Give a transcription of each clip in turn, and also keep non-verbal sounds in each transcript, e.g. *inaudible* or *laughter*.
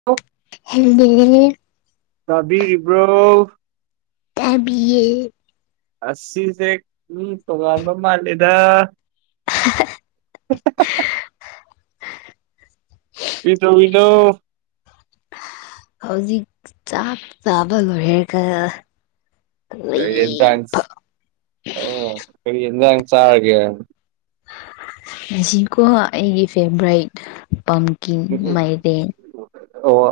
*unintelligible* *unintelligible* ꯇꯥꯕꯤꯔꯤꯕ꯭ꯔꯣ ꯇꯥꯕꯤꯌꯦ ꯑꯁꯤꯖꯦꯛ ꯃꯤ ꯇꯣꯉꯥꯟꯕ ꯃꯥꯜꯂꯤꯗ ꯀꯤꯗꯧꯔꯤꯅꯣ ꯍꯧꯖꯤꯛ ꯆꯥꯛ ꯆꯥꯕ ꯂꯣꯏꯔꯒꯥ ꯀꯔꯤ ꯌꯦꯟꯖꯥꯡ ꯑꯥ ꯀꯔꯤ ꯌꯦꯟꯖꯥꯡ ꯆꯥꯔꯒꯦ ꯑꯁꯤꯀꯣ ꯑꯩꯒꯤ ꯐꯦꯚꯔꯥꯏꯠ ꯄꯝꯀꯤꯟ ꯃꯥꯏꯔꯦꯟ ꯑꯣ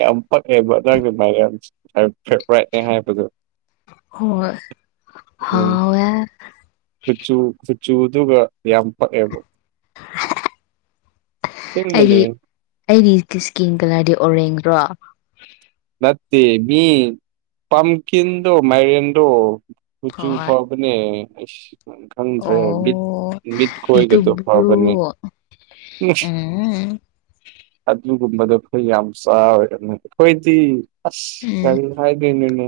ꯌꯥꯝ ꯄꯛꯑꯦ ꯕꯔꯥꯗꯔꯒꯥ ꯃꯥꯏꯔꯦꯟ ꯃꯥꯏ ꯐꯦꯚꯥꯔꯥꯏꯠꯅꯦ ꯍꯥꯏꯕꯗꯣ ꯍꯣꯏ ꯎꯝ ꯍꯥꯎꯋꯦ ꯀꯨꯆꯨ ꯀꯨꯆꯨꯗꯨꯒ ꯌꯥꯝ ꯄꯛꯑꯦꯕ ꯑꯩ ꯑꯁꯦꯡꯕꯅꯦ ꯑꯩꯗꯤ ꯏꯁꯀꯤꯟ ꯀꯂꯔꯗꯤ ꯑꯣꯔꯦꯟꯖ꯭ꯔꯣ ꯅꯠꯇꯦ ꯃꯤ ꯄꯝꯀꯤꯟꯗꯣ ꯃꯥꯏꯔꯦꯟꯗꯣ ꯀꯨꯆꯨ ꯍꯣꯏ ꯐꯕꯅꯦ ꯑꯩꯁ ꯅꯪ ꯈꯪꯗ꯭ꯔꯦ ꯑꯣ ꯃꯤꯠ ꯀꯣꯏꯒꯗꯣ ꯐꯕꯅꯦ ꯗꯨꯕ꯭ꯔꯨ *unintelligible* ꯑꯗꯨꯒꯨꯝꯕꯗꯣ ꯈꯔꯥ ꯌꯥꯝ ꯆꯒꯥꯗꯕꯥꯅꯤ ꯑꯩꯈꯣꯏꯗꯤ ꯑꯁ ꯎꯝ ꯀꯔꯤ ꯍꯥꯏꯗꯣꯏꯅꯣꯅꯦ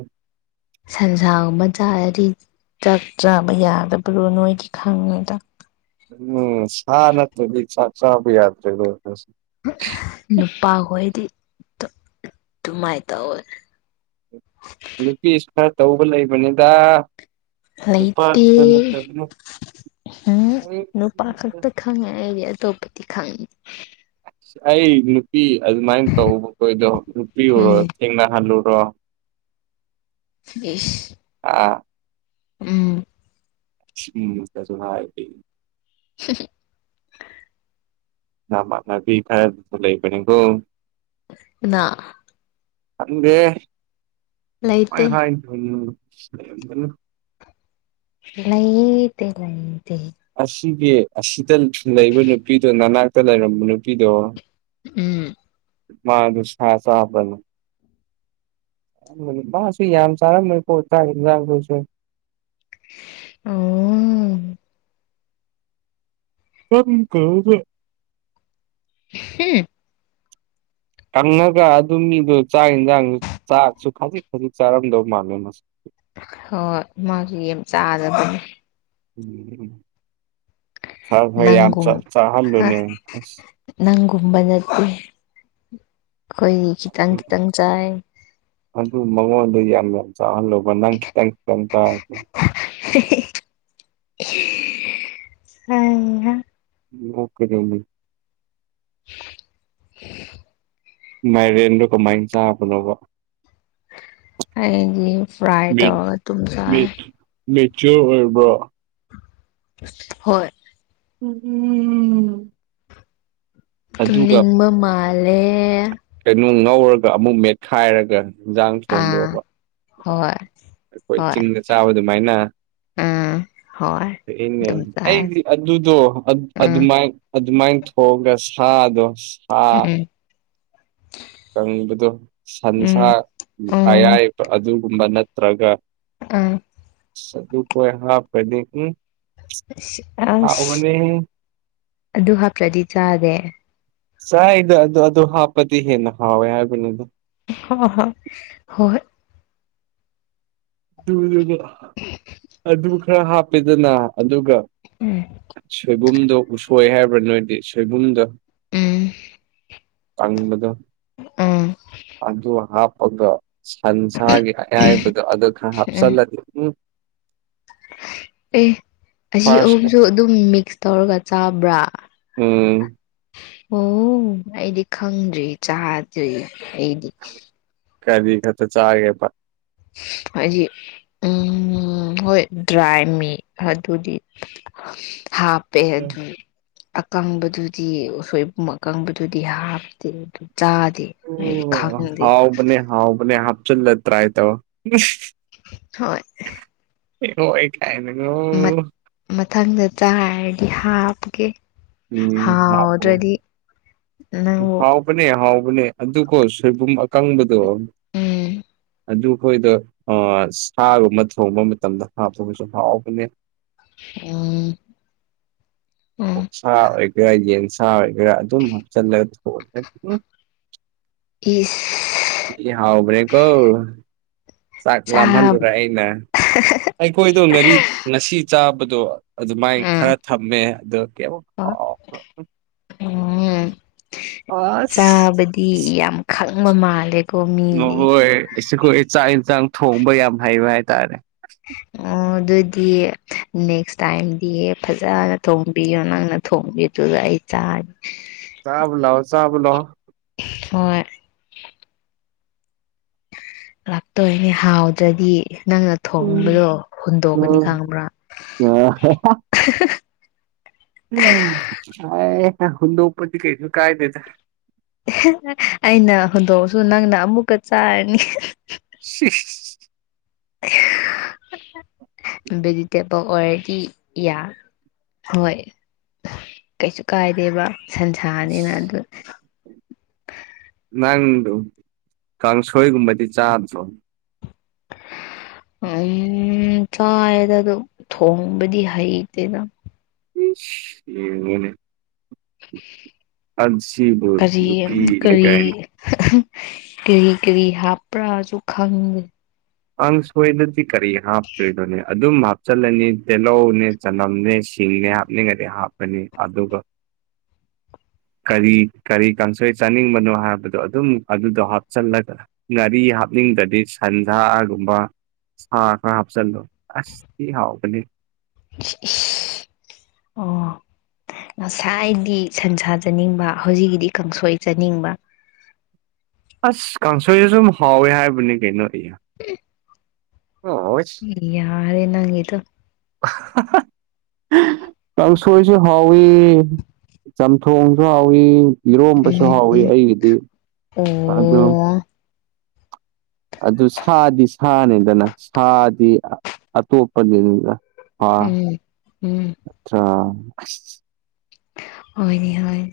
ꯁꯟꯁꯥꯒꯨꯝꯕ ꯆꯥꯔꯗꯤ ꯆꯥꯛ ꯆꯥꯕ ꯌꯥꯗꯕ꯭ꯔꯣ ꯅꯣꯏꯒꯤ ꯈꯪꯉꯦ ꯎꯝ ꯁꯥ ꯅꯠꯇꯥꯔꯗꯤ ꯆꯥꯛ ꯆꯥꯕꯥ ꯌꯥꯗꯔꯦ ꯅꯨꯄꯥꯍꯣꯏꯗꯤ ꯑꯗꯨꯃꯥꯏꯅ ꯇꯧꯋꯦ ꯅꯨꯄꯤꯁꯨ ꯈꯔ ꯇꯧꯕ ꯂꯩꯕꯅꯤꯗ ꯅꯨꯄꯥ ꯂꯩꯇꯦ ꯈꯛꯇ ꯅꯠꯇꯕꯅꯤ ꯎꯝ ꯅꯨꯄꯥ ꯈꯥꯛꯇꯥ ꯈꯪꯉꯦ ꯑꯩꯗꯤ ꯑꯇꯣꯞꯄꯗꯤ ꯈꯪ ꯑꯁ ꯑꯩ ꯅꯨꯄꯤ ꯑꯗꯨꯃꯥꯏꯅ ꯇꯧꯕ ꯈꯣꯏꯗꯣ ꯅꯨꯄꯤ ꯑꯣꯏꯔꯣ ꯎꯝ ꯊꯦꯡꯅꯍꯜꯂꯨꯔꯣ ꯏꯁ ꯑꯥ ꯎꯝ ꯎꯝ ꯒꯥꯁꯨ ꯍꯥꯏꯔꯤꯌꯦ *unintelligible* ꯅꯥꯃꯟꯅꯕꯤ ꯈꯔꯁꯨ ꯂꯩꯕ ꯅꯦꯀꯣ ꯀꯥꯅꯥ ꯈꯪꯗꯦ ꯀꯃꯥꯏ ꯂꯩꯇꯦ ꯍꯥꯏꯗꯣꯏꯅꯣ ꯀꯔꯝꯕꯥꯅꯣ ꯂꯩꯇꯦ ꯂꯩꯇꯦ ꯑꯁꯤꯒꯤ ꯑꯁꯤꯗ ꯂꯩꯕ ꯅꯨꯄꯤꯗꯣ ꯅꯅꯥꯛꯇ ꯂꯩꯔꯝꯕ ꯅꯨꯄꯤꯗꯣ ꯎꯝ ꯃꯥꯗꯨ ꯁꯥ ꯆꯕꯔꯥ ꯑꯗꯨꯒꯥ ꯅꯨꯄꯥꯁꯨ ꯌꯥꯝ ꯆꯥꯔꯝꯃꯣꯏꯀꯣ ꯆꯥꯛ ꯏꯟꯁꯥꯡꯗꯨꯁꯨ ꯎꯝ *unintelligible* ꯍꯨꯝ ꯀꯪꯉꯥꯒ ꯑꯗꯨꯃꯤꯗꯣ ꯆꯥꯛ ꯌꯦꯟꯁꯥꯡꯁꯨ ꯆꯥꯛꯁꯨ ꯈꯥꯖꯤꯛ ꯈꯥꯖꯤꯛ ꯆꯥꯔꯝꯗꯧ ꯃꯥꯜꯂꯦ ꯃꯥꯁꯨ ꯍꯣꯏ ꯃꯥꯁꯨ ꯌꯥꯝ ꯆꯥꯗꯕꯅꯦ *unintelligible* ꯈꯔ ꯈꯔ ꯌꯥꯝ ꯅꯪꯒꯨꯝ ꯆꯥꯍꯜꯂꯨꯅꯦ ꯑꯁ ꯅꯪꯒꯨꯝꯕ ꯅꯠꯇꯦ ꯑꯈꯣꯏꯗꯤ ꯈꯤꯇꯪ ꯈꯤꯇꯪ ꯆꯥꯏ ꯑꯗꯨ ꯃꯉꯣꯟꯗꯥꯗꯤ ꯌꯥꯝ ꯌꯥꯝ ꯆꯥꯍꯟꯂꯣꯕꯥ ꯅꯪ ꯈꯤꯇꯪ ꯈꯤꯇꯪ ꯆꯥꯎ *unintelligible* *unintelligible* *unintelligible* *unintelligible* ꯃꯥꯏꯔꯦꯟꯗꯣ ꯀꯃꯥꯏꯅ ꯆꯥꯕꯅꯣꯕ ꯑꯩꯗꯤ ꯐ꯭ꯔꯥꯏ ꯇꯧꯔꯒ ꯑꯗꯨꯝ ꯆꯥꯏ ꯃꯦꯆꯣꯔ ꯑꯣꯏꯔꯕ꯭ꯔꯣ ꯍꯣꯏ ꯎꯝ ꯎꯝ ꯑꯗꯨꯒ ꯅꯤꯡꯕ ꯃꯥꯂꯦ ꯀꯩꯅꯣ ꯉꯧꯔꯒ ꯑꯃꯨꯛ ꯃꯦꯠꯈꯥꯏꯔꯒ ꯌꯦꯟꯖꯥꯡ ꯑꯥ ꯊꯣꯡꯗ꯭ꯔꯣꯕ ꯍꯣꯏ ꯑꯩꯈꯣꯏ ꯍꯣꯏ ꯆꯤꯡꯗ ꯆꯥꯕ ꯑꯗꯨꯃꯥꯏꯅ ꯑꯥ ꯍꯣꯏ ꯅꯦ ꯑꯗꯨꯝ ꯆꯥꯏ ꯑꯩꯗꯤ ꯑꯗꯨꯗꯣ ꯎꯝ ꯑꯗꯨꯃ ꯑꯗꯨꯃꯥꯏꯅ ꯊꯣꯛꯑꯒ ꯁꯥꯗꯣ ꯁꯥ ꯎꯝ ꯀꯪꯕꯗꯣ ꯁꯟꯁꯥ ꯎꯝ ꯎꯝ ꯑꯌꯥꯏꯕ ꯑꯗꯨꯒꯨꯝꯕ ꯅꯠꯇ꯭ꯔꯒ ꯑꯝ ꯁꯗꯨ ꯀꯣꯏ ꯍꯥ ꯀꯗ ꯑꯁ ꯑꯁ ꯑꯗꯨ ꯍꯥꯄ꯭ꯔꯗꯤ ꯆꯗꯦ ꯁ ꯏ ꯑꯗꯨ ꯑꯗꯨ ꯍꯥꯄꯗꯤ ꯍꯦꯅ ꯍꯥꯎꯋꯥꯦ ꯌꯥꯒꯅ ꯑꯗꯨ ꯍ ꯍ ꯍꯣꯏ ꯑꯗꯨ ꯑꯗꯨ ꯈꯔ ꯍꯥꯞꯄꯦꯗꯅ ꯑꯗꯨꯒ ꯎꯝ ꯁꯣꯏꯕꯨꯝꯗꯣ ꯎꯁꯣꯏ ꯍꯥꯏꯕ꯭ꯔꯥ ꯅꯣꯏꯗꯤ ꯁꯣꯏꯕꯨꯝꯗꯣ ꯎꯝ ꯇꯪꯗ ꯎꯝ ꯑꯗꯨ ꯑꯗꯨ ꯍꯥꯄꯒ ꯁꯟꯁꯒꯦ ꯌꯥꯕꯗꯣ ꯑꯗꯨ ꯎꯝ ꯍꯥꯞꯁꯂꯗꯤ ꯎꯝ ꯑꯦ ꯑꯁꯤ ꯐꯥꯔꯁ ꯑꯍꯨꯝꯁꯨ ꯑꯗꯨꯝ ꯃꯤꯛꯁ ꯇꯧꯔꯒ ꯆꯥꯕ꯭ꯔꯥ ꯎꯝ ꯑꯣ ꯑꯩꯗꯤ ꯈꯪꯗ꯭ꯔꯤ ꯆꯥꯗ꯭ꯔꯤ ꯑꯩꯗꯤ ꯀꯔꯤ ꯈꯠꯇ ꯆꯥꯒꯦ ꯍꯥꯏꯗꯤ ꯎꯝ ꯍꯣꯏ ꯗ꯭ꯔꯥꯏ ꯃꯤ ꯑꯗꯨꯗꯤ ꯍꯥꯥ ꯄꯦꯖ ꯑꯀꯪꯕꯗꯨꯗꯤ ꯎꯁꯣꯏꯕꯨꯡ ꯑꯀꯪꯕꯗꯨꯗꯤ ꯍꯥꯞꯇꯦ ꯑꯗꯨ ꯆꯥꯗꯦ ꯑꯩꯗꯤ ꯈꯪꯗꯦ ꯍꯥꯎ ꯃꯅꯦ ꯍꯥꯞꯆꯜꯂ꯭ꯔꯥ ꯍꯥꯏ ꯇꯕ ꯍꯣꯏ ꯍꯣꯏ ꯀꯥꯏꯅꯦ ꯉ ꯃꯠ ꯃꯊꯪꯗ ꯆꯥꯔꯗꯤ ꯍꯥꯞꯀꯦ ꯍꯥ ꯎꯝ ꯍꯥꯞꯄꯣ ꯍꯗ꯭ꯔꯗꯤ ꯅꯪꯕꯨ ꯍꯕꯅꯦ ꯍꯥꯎꯕꯅꯦ ꯑꯗꯨꯣ ꯁꯣꯏꯕꯨꯝ ꯑꯀꯪꯕꯗꯣ ꯎꯝ ꯑꯗꯨ ꯑꯩꯈꯣꯏꯗ ꯁꯥꯒꯨꯝꯕ ꯊꯣꯡꯕ ꯃꯇꯝꯗ ꯍꯥꯞꯄꯒꯁꯨ ꯍꯥꯎꯕꯅꯦ ꯎꯝ ꯎꯝ ꯎꯁꯥ ꯑꯣꯏꯒꯦꯔꯥ ꯌꯦꯟꯁꯥ ꯑꯣꯏꯒꯦꯔꯥ ꯑꯗꯨꯝ ꯍꯥꯞꯆꯤꯜꯂꯒ ꯊꯑ ꯏ ꯏ ꯍꯥꯎꯕ꯭ꯔꯦ ꯀꯣ ꯆꯥꯛ ꯆꯥꯕ ꯂꯍꯜꯨꯔꯩꯅ ꯑꯩꯈꯣꯏꯗꯣ ꯉꯥꯔꯤ ꯉꯁꯤ ꯆꯥꯕꯗꯣ ꯑꯗꯨꯃꯥꯏꯅ ꯈꯔ ꯊꯝꯃꯦ ꯑꯗꯣ ꯀꯩ ꯑꯣ ꯎꯝ ꯑꯁ ꯆꯥ ꯁꯤ ꯌꯥꯝ ꯈꯪꯕ ꯃꯥꯜꯂꯦ ꯍ ꯍꯣꯏꯈꯣꯏ ꯆꯥꯛ ꯏꯟꯁꯥꯡ ꯊꯣꯡꯕ ꯌꯥꯝ ꯍꯩꯕ ꯍꯥꯏꯇꯥꯔꯦ ꯑꯣ ꯑꯗꯨꯗꯤ ꯅꯦꯛꯁ ꯇꯥꯏꯝꯗꯤ ꯐꯖꯅ ꯊꯣꯡꯕꯤꯌꯣ ꯅꯪꯅ ꯊꯣꯡꯕꯤꯗꯨꯗ ꯑꯩ ꯆꯔ ꯆꯥꯕ ꯂꯑꯣ ꯆꯥꯕ ꯂꯣꯑꯣ ꯍꯣꯏ ꯂꯥꯛꯇꯣꯏꯅꯦ ꯍꯥꯎꯗ꯭ꯔꯗꯤ ꯅꯪꯅ ꯎꯝ ꯊꯣꯡꯕꯗꯣ ꯍꯨꯟꯗꯣꯛꯀꯅꯤ ꯈꯪꯕ꯭ꯔꯥ ꯑꯣ ꯎꯝ ꯀ ꯍꯨ ꯂꯧꯄꯗꯤ ꯀ ꯀꯥꯏ ꯅꯇ ꯑꯩꯅ ꯍꯧꯗꯣꯛꯁꯨ ꯅꯪꯅ ꯑꯃꯨꯛꯀ ꯆꯥꯔꯅꯤ ꯁꯤ *unintelligible* ꯦꯖꯤꯇꯦꯕꯜ ꯑꯣꯏꯔꯗꯤ ꯏꯌꯥ ꯍꯣꯏ ꯀꯩꯁꯨ ꯀꯥꯏꯗꯦꯕ ꯁꯟꯁꯥꯅꯤꯅ ꯑꯗꯨ ꯅꯪꯗ ꯀꯥꯡꯁꯣꯏꯒꯨꯝꯕꯗꯤ ꯆꯥꯗ꯭ꯔꯣ ꯎꯝ ꯆꯥꯏꯗ ꯑꯝ ꯊꯣꯡꯕꯗꯤ ꯍꯩꯇꯦꯗ ꯃꯅꯦ ꯑꯁꯤꯕꯨ ꯀꯔꯤ ꯌ ꯀ ꯀꯔꯤ ꯀꯔꯤ ꯀꯔꯤ ꯍꯥꯞꯄ꯭ꯔꯥꯁꯨ ꯈꯪꯗꯦ ꯑꯪ ꯁꯣꯏꯗꯗꯤ ꯀꯔꯤ ꯍꯥꯞꯇꯣꯏꯅꯣꯅꯦ ꯑꯗꯨꯝ ꯍꯥꯞꯆꯜꯂꯅꯤ ꯇꯤꯜꯍꯧꯅꯦ ꯆꯅꯝꯅꯦ ꯁꯤꯡꯅꯦ ꯍꯥꯞꯂꯤꯉꯗꯤ ꯍꯥꯞꯄꯅꯤ ꯑꯗꯨꯒ ꯀꯔꯤ ꯀꯔꯤ ꯀꯥꯡꯁꯣꯏ ꯆꯥꯅꯤꯡꯕꯅꯣ ꯍꯥꯏꯕꯗꯣ ꯑꯗꯨꯝ ꯑꯗꯨꯗꯣ ꯍꯥꯞꯆꯜꯂꯒ ꯉꯥꯔꯤ ꯍꯥꯞꯅꯤꯡꯗ꯭ꯔꯗꯤ ꯁꯟꯁꯥꯒꯨꯝꯕ ꯍꯥ ꯈꯔ ꯍꯥꯞꯁꯜ ꯑꯁ ꯍꯥꯎꯕꯒ ꯏꯁ ꯏꯁ ꯑꯣ ꯑꯣ ꯉꯁꯥꯏꯗꯤ ꯁꯟꯁꯥ ꯆꯥꯅꯤꯡꯕ ꯍꯧꯖꯤꯛꯀꯤꯗꯤ ꯀꯥꯡꯁꯣꯏ ꯆꯥꯅꯤꯡꯕ ꯑꯁ ꯀꯥꯡꯁꯣꯏꯁꯨ ꯁꯨꯝ ꯍꯥꯎꯋꯦ ꯍꯥꯏꯕꯅꯤ ꯀꯩꯅꯣ ꯑꯩ ꯍꯨꯝ *unintelligible* ꯌꯥꯍꯔꯦ ꯅꯪꯒꯤꯗꯨ ꯑꯍ ꯍꯥ ꯍꯥ ꯀꯥꯡꯁꯣꯏꯁꯨ ꯍꯥꯎꯋꯤ ꯆꯝꯊꯣꯡꯁꯨ ꯍꯥꯎꯋꯤ ꯏꯔꯣꯝꯕꯁꯨ ꯍꯥꯎꯋꯤ ꯎꯝ ꯑꯩꯒꯤꯗꯤ ꯑꯣ ꯑ ꯑꯗꯨꯝ ꯑꯗꯨ ꯁꯥꯗꯤ ꯁꯥꯅꯤꯗꯅ ꯁꯥꯗꯤ ꯑ ꯑꯇꯣꯞꯄꯗꯨꯅꯤꯗ ꯎꯝ ꯎꯝ ꯅꯠꯇ꯭ꯔꯥ ꯑꯁ ꯍꯣꯏꯅꯦ ꯍꯣꯏ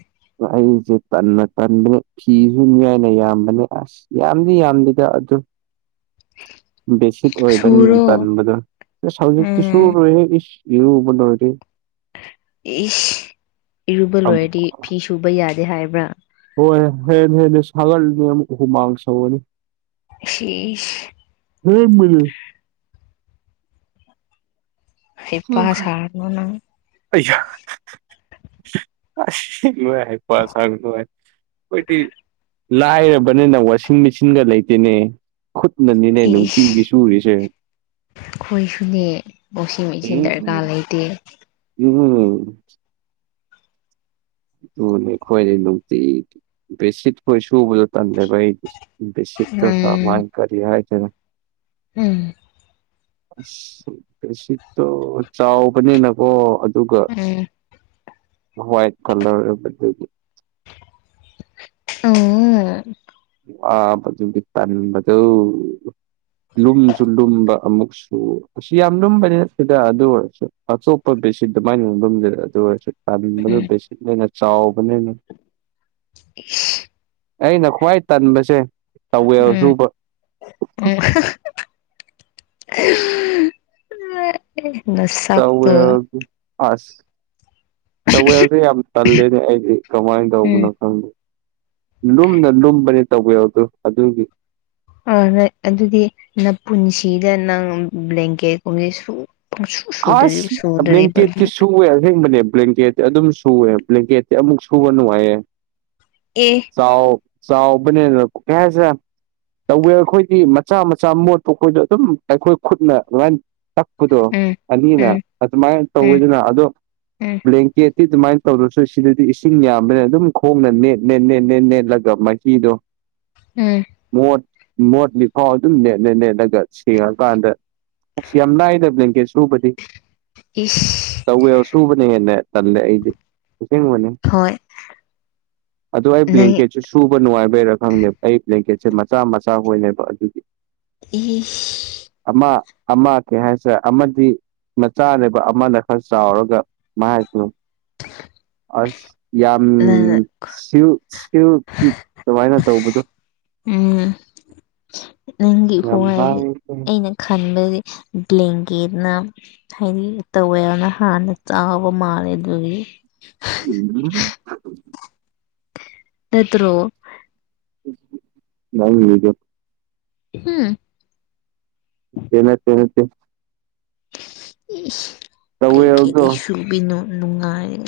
ꯑꯩꯁꯦ ꯇꯟꯅ ꯇꯟꯕꯅꯦ ꯐꯤ ꯁꯨꯅꯤꯡꯉꯥꯏꯅ ꯌꯥꯝꯕꯅꯦ ꯑꯁ ꯌꯥꯝꯗꯤ ꯌꯥꯝꯗꯤꯗ ꯑꯗꯨ ꯕꯦꯁꯤꯛ ꯑꯣꯏꯕꯅꯤꯅ ꯁꯨꯔꯣ ꯇꯟꯕꯗꯨ ꯑꯁ ꯍꯧꯖꯤꯛꯇꯤ ꯎꯝ ꯁꯨꯔꯣꯏꯍꯦ ꯏꯁ ꯏꯔꯨꯕ ꯂꯣꯏꯔꯤ ꯏꯁ ꯏꯔꯨꯕ ꯂꯣꯏꯔꯗꯤ ꯐꯤ ꯁꯨꯕ ꯌꯥꯗꯦ ꯍꯥꯏꯕ꯭ꯔꯥ ꯍꯣꯏ ꯍꯦꯟꯅ ꯍꯦꯟꯅ ꯁꯥꯒꯠꯂꯅꯤ ꯑꯃꯨꯛ ꯍꯨꯃꯥꯡ ꯁꯧꯒꯅꯤ ꯁꯤ ꯏꯁ ꯑꯁꯦꯡꯕꯅꯤ ꯍꯩꯄꯥ ꯁꯥꯔꯅꯨ ꯅꯪ ꯑꯩꯌꯥ ꯍ ꯍ ꯑꯁꯦꯡꯕ ꯍꯩꯄꯥ ꯁꯥꯒꯅꯨ ꯍꯥꯏ ꯀꯣꯏꯗꯤ ꯂꯥꯏꯔꯕꯅꯤꯅ ꯋꯥꯁꯤꯡ ꯃꯦꯆꯤꯟꯒ ꯂꯩꯇꯦꯅꯦ ꯈꯨꯠꯅꯅꯤꯅꯦ ꯏꯁ ꯅꯨꯡꯇꯤꯒꯤ ꯁꯨꯔꯤꯁꯦ ꯑꯩꯈꯣꯏꯁꯨꯅꯦ ꯋꯥꯁꯤꯡ ꯃꯦꯆꯤꯟ ꯗꯔꯀꯥꯔ ꯎꯝ ꯂꯩꯇꯦ ꯎꯝ ꯑꯗꯨꯨꯅꯦ ꯑꯩꯈꯣꯏꯗꯤ ꯅꯨꯡꯇꯤ ꯕꯦꯠꯁꯤꯠ ꯈꯣꯏ ꯁꯨꯕꯗꯣ ꯇꯟꯂꯦꯕ ꯑꯩꯗꯤ ꯕꯦꯠꯁꯤꯠꯇꯣ ꯎꯝ ꯀꯃꯥꯏ ꯀꯔꯤ ꯍꯥꯏꯗꯣꯏꯅꯣ ꯎꯝ ꯕꯦꯠꯁꯤꯠꯇꯣ ꯆꯥꯎꯕꯅꯤꯅꯀꯣ ꯑꯗꯨꯒ ꯎꯝ ꯋꯥꯏꯠ ꯀꯂꯔ *unintelligible* ꯎꯝ ꯑꯥ ꯐꯖꯕꯤ ꯇꯟꯕꯗꯨ ꯂꯨꯝꯁꯨ ꯂꯨꯝꯕ ꯑꯃꯨꯛꯁꯨ ꯑꯁ ꯌꯥꯝ ꯂꯨꯝꯕꯗꯤ ꯅꯠꯇꯦꯗ ꯑꯗꯨ ꯑꯣꯏꯔꯁꯨ ꯑꯆꯣꯞꯄ ꯕꯦꯠꯁꯤꯠ ꯑꯗꯨꯃꯥꯏꯅ ꯂꯨꯝꯕꯝ ꯂꯩꯔꯣꯏ ꯑꯗꯨ ꯑꯣꯏꯔꯁꯨ ꯇꯟꯕꯗꯣ ꯎꯝ ꯕꯦꯠꯁꯤꯠꯅ ꯍꯦꯟꯅ ꯆꯥꯎꯕꯅꯤꯅ ꯏꯁ ꯑꯩꯅ ꯈ꯭ꯋꯥꯏ ꯇꯟꯕꯁꯦ ꯇꯧꯋꯦꯜ ꯁꯨꯕ ꯑꯣ ꯍ *unintelligible* *unintelligible* ꯇꯧꯋꯦꯜꯗꯨ ꯑꯁ ꯇꯧꯋꯦꯜꯗꯨ ꯌꯥꯝ ꯇꯜꯂꯦꯅꯦ ꯑꯩꯗꯤ ꯀꯃꯥꯏꯅ ꯇꯧꯕꯅꯣ ꯎꯝ ꯈꯪꯗꯦ ꯂꯨꯝꯅ ꯂꯨꯝꯕꯅꯦ ꯇꯧꯋꯦꯜꯗꯨ ꯑꯗꯨꯒꯤ ꯍꯣꯏ ꯍꯣꯏ ꯑꯗꯨꯗꯤ ꯅꯄꯨꯟꯁꯤꯗ ꯅꯪ ꯕ꯭ꯂꯦꯡꯀꯦꯠꯀꯨꯝꯕꯗꯤ ꯁꯨ ꯄꯪꯁꯨ ꯁꯨꯗ꯭ꯔꯤ ꯑꯥꯁ ꯁꯨꯗ꯭ꯔꯤꯕ ꯕ꯭ꯂꯦꯡꯀꯦꯠꯇꯤ ꯑꯗꯨꯗꯤ ꯁꯨꯋꯦ ꯑꯁꯦꯡꯕꯅꯦ ꯕ꯭ꯂꯦꯡꯀꯦꯠ ꯑꯗꯨꯝ ꯁꯨꯋꯦ ꯕ꯭ꯂꯦꯡꯀꯦꯠꯇꯤ ꯑꯃꯨꯛ ꯁꯨꯕ ꯅꯨꯡꯉꯥꯏꯌꯦ ꯑꯦ ꯆꯥꯎ ꯆꯥꯎꯕꯅꯤꯅ ꯀꯩ ꯍꯥꯏꯁꯦꯔ ꯇꯧꯋꯦ ꯑꯩꯈꯣꯏꯗꯤ ꯃꯆꯥ ꯃꯆꯥ ꯃꯣꯠꯄ ꯈꯣꯏꯗꯣ ꯑꯗꯨꯝ ꯑꯩꯈꯣꯏ ꯈꯨꯠꯅ ꯑꯗꯨꯃꯥꯏꯅ ꯇꯛꯄꯗꯣ ꯎꯝ ꯑꯅꯤꯅ ꯎꯝ ꯑꯗꯨꯃꯥꯏꯅ ꯎꯝ ꯇꯧꯋꯤꯗꯅ ꯑꯗꯣ ꯎꯝ ꯕ꯭ꯂꯦꯡꯀꯦꯠ ꯀꯤ ꯑꯗꯨꯃꯥꯏꯅ ꯇꯧꯔꯁꯨ ꯁꯤꯗꯗꯤ ꯏꯁꯤꯡ ꯌꯥꯝꯕꯅꯤꯅ ꯑꯗꯨꯝ ꯈꯣꯡꯅ ꯅꯦꯠ ꯅꯦꯠ ꯅꯦꯠ ꯅꯦꯠ ꯅꯦꯠꯂꯒ ꯃꯍꯤꯗꯣ ꯎꯝ ꯃꯣꯠ ꯃꯣꯠ ꯂꯤꯐꯥꯎ ꯑꯗꯨꯝ ꯅꯦꯠ ꯅꯦꯠ ꯅꯦꯠꯂꯒ ꯁꯦꯡꯉꯀꯥꯟꯗ ꯑꯁ ꯌꯥꯝ ꯂꯥꯢꯗꯥ ꯕ꯭ꯂꯦꯡꯀꯦꯠ ꯁꯨꯕꯗꯤ ꯏꯁ ꯇꯧꯋꯦꯜ ꯁꯨꯕꯅ ꯍꯦꯟꯅ ꯇꯜꯂꯦ ꯑꯩꯗꯤ ꯑꯁꯦꯡꯕꯅꯤ ꯍꯣꯏ ꯑꯗꯣ ꯑꯩ ꯅꯪ ꯕ꯭ꯂꯦꯡꯀꯦꯠ ꯁꯨ ꯁꯨꯕ ꯅꯨꯡꯉꯥꯏꯕꯩꯔꯥ ꯈꯪꯗꯦ ꯑꯩ ꯕ꯭ꯂꯦꯡꯀꯦꯠꯁꯦ ꯃꯆꯥ ꯃꯆꯥ ꯍꯣꯏꯅꯦꯕ ꯑꯗꯨꯒꯤ ꯏꯁ ꯑꯃꯥ ꯑꯃꯥ ꯀꯩ ꯍꯥꯏꯁꯤꯔꯥ ꯑꯃ ꯐꯤ ꯃꯆꯥꯅꯦꯕ ꯑꯃꯅ ꯈꯔ ꯆꯥꯎꯔꯒ ꯃꯥꯏꯇꯣ ꯑꯁ ꯌꯥꯝ ꯅꯪ ꯁꯤꯜ ꯁꯤꯜꯀꯤ ꯑꯗꯨꯃꯥꯏꯅ ꯇꯧꯕꯗꯣ ꯎꯝ ꯅꯪꯒꯤ ꯌꯥꯝ ꯈ꯭ꯋꯥꯏꯁꯤ ꯑꯩꯅ ꯈꯟꯕꯗꯤ ꯕ꯭ꯂꯦꯡꯒꯦꯠꯅ ꯍꯥꯏꯗꯤ ꯇꯧꯋꯦꯜꯅ ꯍꯥꯟꯅ ꯆꯥꯎꯕ ꯃꯥꯜꯂꯦ ꯑꯗꯨꯒꯤ *unintelligible* ꯅꯠꯇ꯭ꯔꯣ ꯅꯪꯒꯤꯗꫭ ꯍꯨ *unintelligible* ꯏꯁ ꯇꯋꯦꯜꯗꯣ ꯕ꯭ꯂꯦꯡꯒꯦꯠꯇꯤ ꯁꯨꯕꯤꯅꯣ ꯅꯨꯡꯉꯥꯏꯔꯦ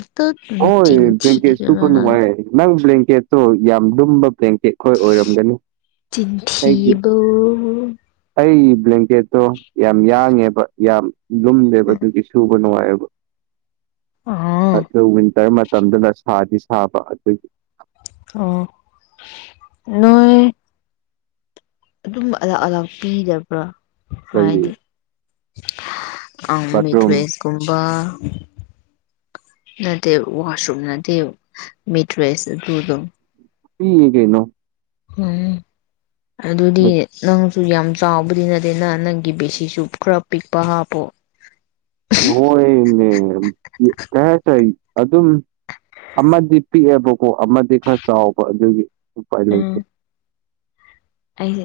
ꯍꫭꯏ ꯕ꯭ꯂꯦꯡꯀꯦꯠ ꯁꯨꯕ ꯅꯨꯡꯉꯥꯏ ꯅꯪ ꯕ꯭ꯂꯦꯡꯀꯦꯠꯇꯣ ꯌꯥꯝꯅ ꯂꯨꯝꯕ ꯕ꯭ꯂꯦꯡꯀꯦꯠ ꯈꯣꯏ ꯑꯣꯏꯔꯝꯒꯅꯤ ꯑꯩꯒꯤ ꯆꯤꯟꯊꯤꯕ ꯑꯩ ꯕ꯭ꯂꯦꯡꯀꯦꯠꯇꯣ ꯌꯥꯝꯅ ꯌꯥꯡꯉꯦꯕ ꯌꯥꯝꯅ ꯂꯨꯝꯗꯦꯕ ꯑꯗꯨꯒꯤ ꯁꯨꯕ ꯅꯨꯡꯉꯥꯏꯌꯦꯕ ꯑꯥ ꯑꯗꫭ ꯋꯤꯟꯇꯔ ꯃꯇꯝꯗꯅ ꯁꯥꯗꯤ ꯁꯥꯕ ꯑꯗꯨꯒꯤ ꯑꯣ ꯅꯣꯏ ꯑꯗꯨꯝꯕ ꯑꯂꯥꯛ ꯑꯂꯥꯛ ꯄꯤꯗꯕ꯭ꯔꯥ ꯀꯔꯤ ꯍꯥꯏꯗꯤ ꯑꯥꯎ ꯕꯥꯠꯔꯨꯝ ꯃꯤꯠꯇ꯭ꯔꯦꯁ ꯀꯨꯝꯕ ꯅꯠꯇꯦ ꯋꯥꯁꯔꯨꯝ ꯅꯠꯇꯦ ꯃꯦꯇ꯭ꯔꯦꯁ ꯑꯗꯨꯗꯣ ꯄꯤꯌꯦ ꯀꯩꯅꯣ ꯎꯝ ꯑꯗꯨꯗꯤ ꯅꯪꯁꯨ ꯌꯥꯝ ꯆꯥꯎꯕꯗꯤ ꯅꯠꯇꯦꯗꯅ ꯅꯪꯒꯤ ꯕꯦꯁꯤꯁꯨ ꯈꯔ ꯄꯤꯛꯄ ꯍꯥꯞꯄꯣ ꯍꯣꯏꯅꯦꯃꯤ ꯀꯩꯍꯥꯏꯇꯥꯔ ꯑꯗꯨꯝ ꯑꯃꯥꯗꯤ ꯄꯤꯛꯑꯦꯕꯀꯣ ꯑꯃꯗꯤ ꯈꯔ ꯆꯥꯎꯕ ꯑꯗꯨꯒꯤ ꯎꯄꯥꯏ ꯂꯩꯇꯦ ꯎꯝ ꯑꯩ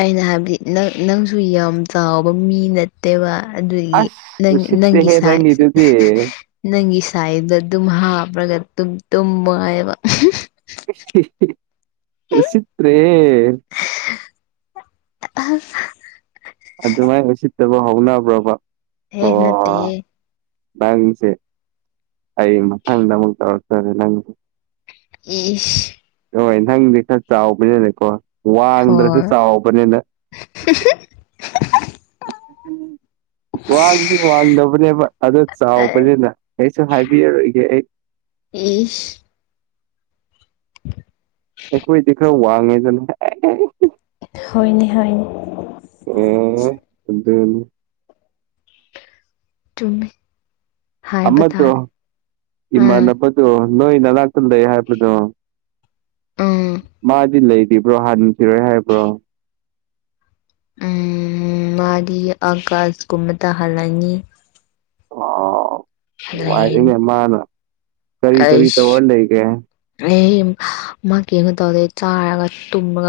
ꯑꯩꯅ ꯍꯥꯏꯕꯗꯤ ꯅꯪ ꯅꯪꯁꯨ ꯌꯥꯝ ꯆꯥꯎꯕ ꯃꯤ ꯅꯠ ꯇꯦꯕ ꯑꯗꯨꯒꯤ ꯑꯁ ꯅꯪ ꯅꯪꯒꯤ ꯎꯁꯤꯠꯇꯦꯍꯦ ꯁꯥꯏꯖ ꯅꯪꯒꯤꯗꯨꯗꯤ ꯅꯪꯒꯤ ꯁꯥꯏꯗ ꯑꯗꯨꯝ ꯍꯥꯞꯄꯒ ꯇꯨꯝ ꯇꯨꯝꯃꯣ ꯍꯥꯏꯕ ꯎꯁꯤꯠꯇ꯭ꯔꯦꯍꯦ ꯑꯍ *unintelligible* ꯑꯗꯨꯃꯥꯏꯅ ꯎꯁꯤꯠꯇꯥꯕ ꯍꯧꯅꯕ꯭ꯔꯕ ꯍ ꯅꯠꯇꯦꯍꯦ ꯑꯣ ꯅꯪꯁꯦ ꯑꯩ ꯃꯊꯪꯗ ꯑꯃꯨꯛ ꯇꯧꯔꯛꯇ꯭ꯔꯗꯤ ꯅꯪ ꯏꯁ ꯍꯣꯏ ꯅꯪꯗꯤ ꯈꯔ ꯆꯥꯎꯕꯅꯤꯅꯥꯀꯣ ꯋꯥꯡꯗ꯭ꯔꯁꯨ ꯍꯣꯏ ꯆꯥꯎꯕꯅꯤꯅꯀꫭ ꯋꯥꯡꯗꯤ ꯋꯥꯡꯗꯕꯅꯦꯕ ꯑꯗꯨ ꯑꯦ ꯆꯥꯎꯕꯅꯤꯅ ꯀꯩꯁꯨ ꯍꯥꯏꯕꯤꯔꯔꯣꯏꯒꯦ ꯑꯩ ꯏꯁ *inaudible* ꯑꯩꯈꯣꯏꯗꯤ ꯈꯔꯥ ꯋꯥꯡꯉꯦꯗꯅ ꯍꯣꯏꯅꯦ ꯍꯣꯏꯅꯦ ꯑ ꯑꯗꯨꯅꯤ ꯆꯨꯝꯃꯦ ꯍꯥꯏꯕ ꯑꯃꯗꯣ ꯇꯥꯔꯦ ꯎꯝ ꯏꯃꯥꯟꯅꯕ ꯗꯣ ꯅꯣꯏ ꯅꯅꯥꯛꯇ ꯂꯩ ꯍꯥꯏꯕꯗꯣ ꯎꯝ ꯃꯥꯗꯤ ꯂꯩ ꯕ꯭ꯔꯣ ꯍꯥꯟꯈꯤꯔꯣꯏ ꯍꯥꯏꯕ꯭ꯔꯣ ꯎꯝ ꯃꯥꯗꯤ ꯑꯥꯒꯁꯀꯨꯝꯕꯗ ꯍꯜꯂꯅꯤ ꯑꯣ ꯂꯩꯔꯅꯤ *unintelligible* ꯃꯥꯅ ꯀꯔꯤ ꯀꯔꯤ ꯇꯧꯔ ꯂꯩꯒꯦ ꯑꯦ ꯃꯥ ꯀꯩꯝ ꯇꯧꯗꯦ ꯆꯥꯔꯒ ꯇꯨꯝꯔꯒ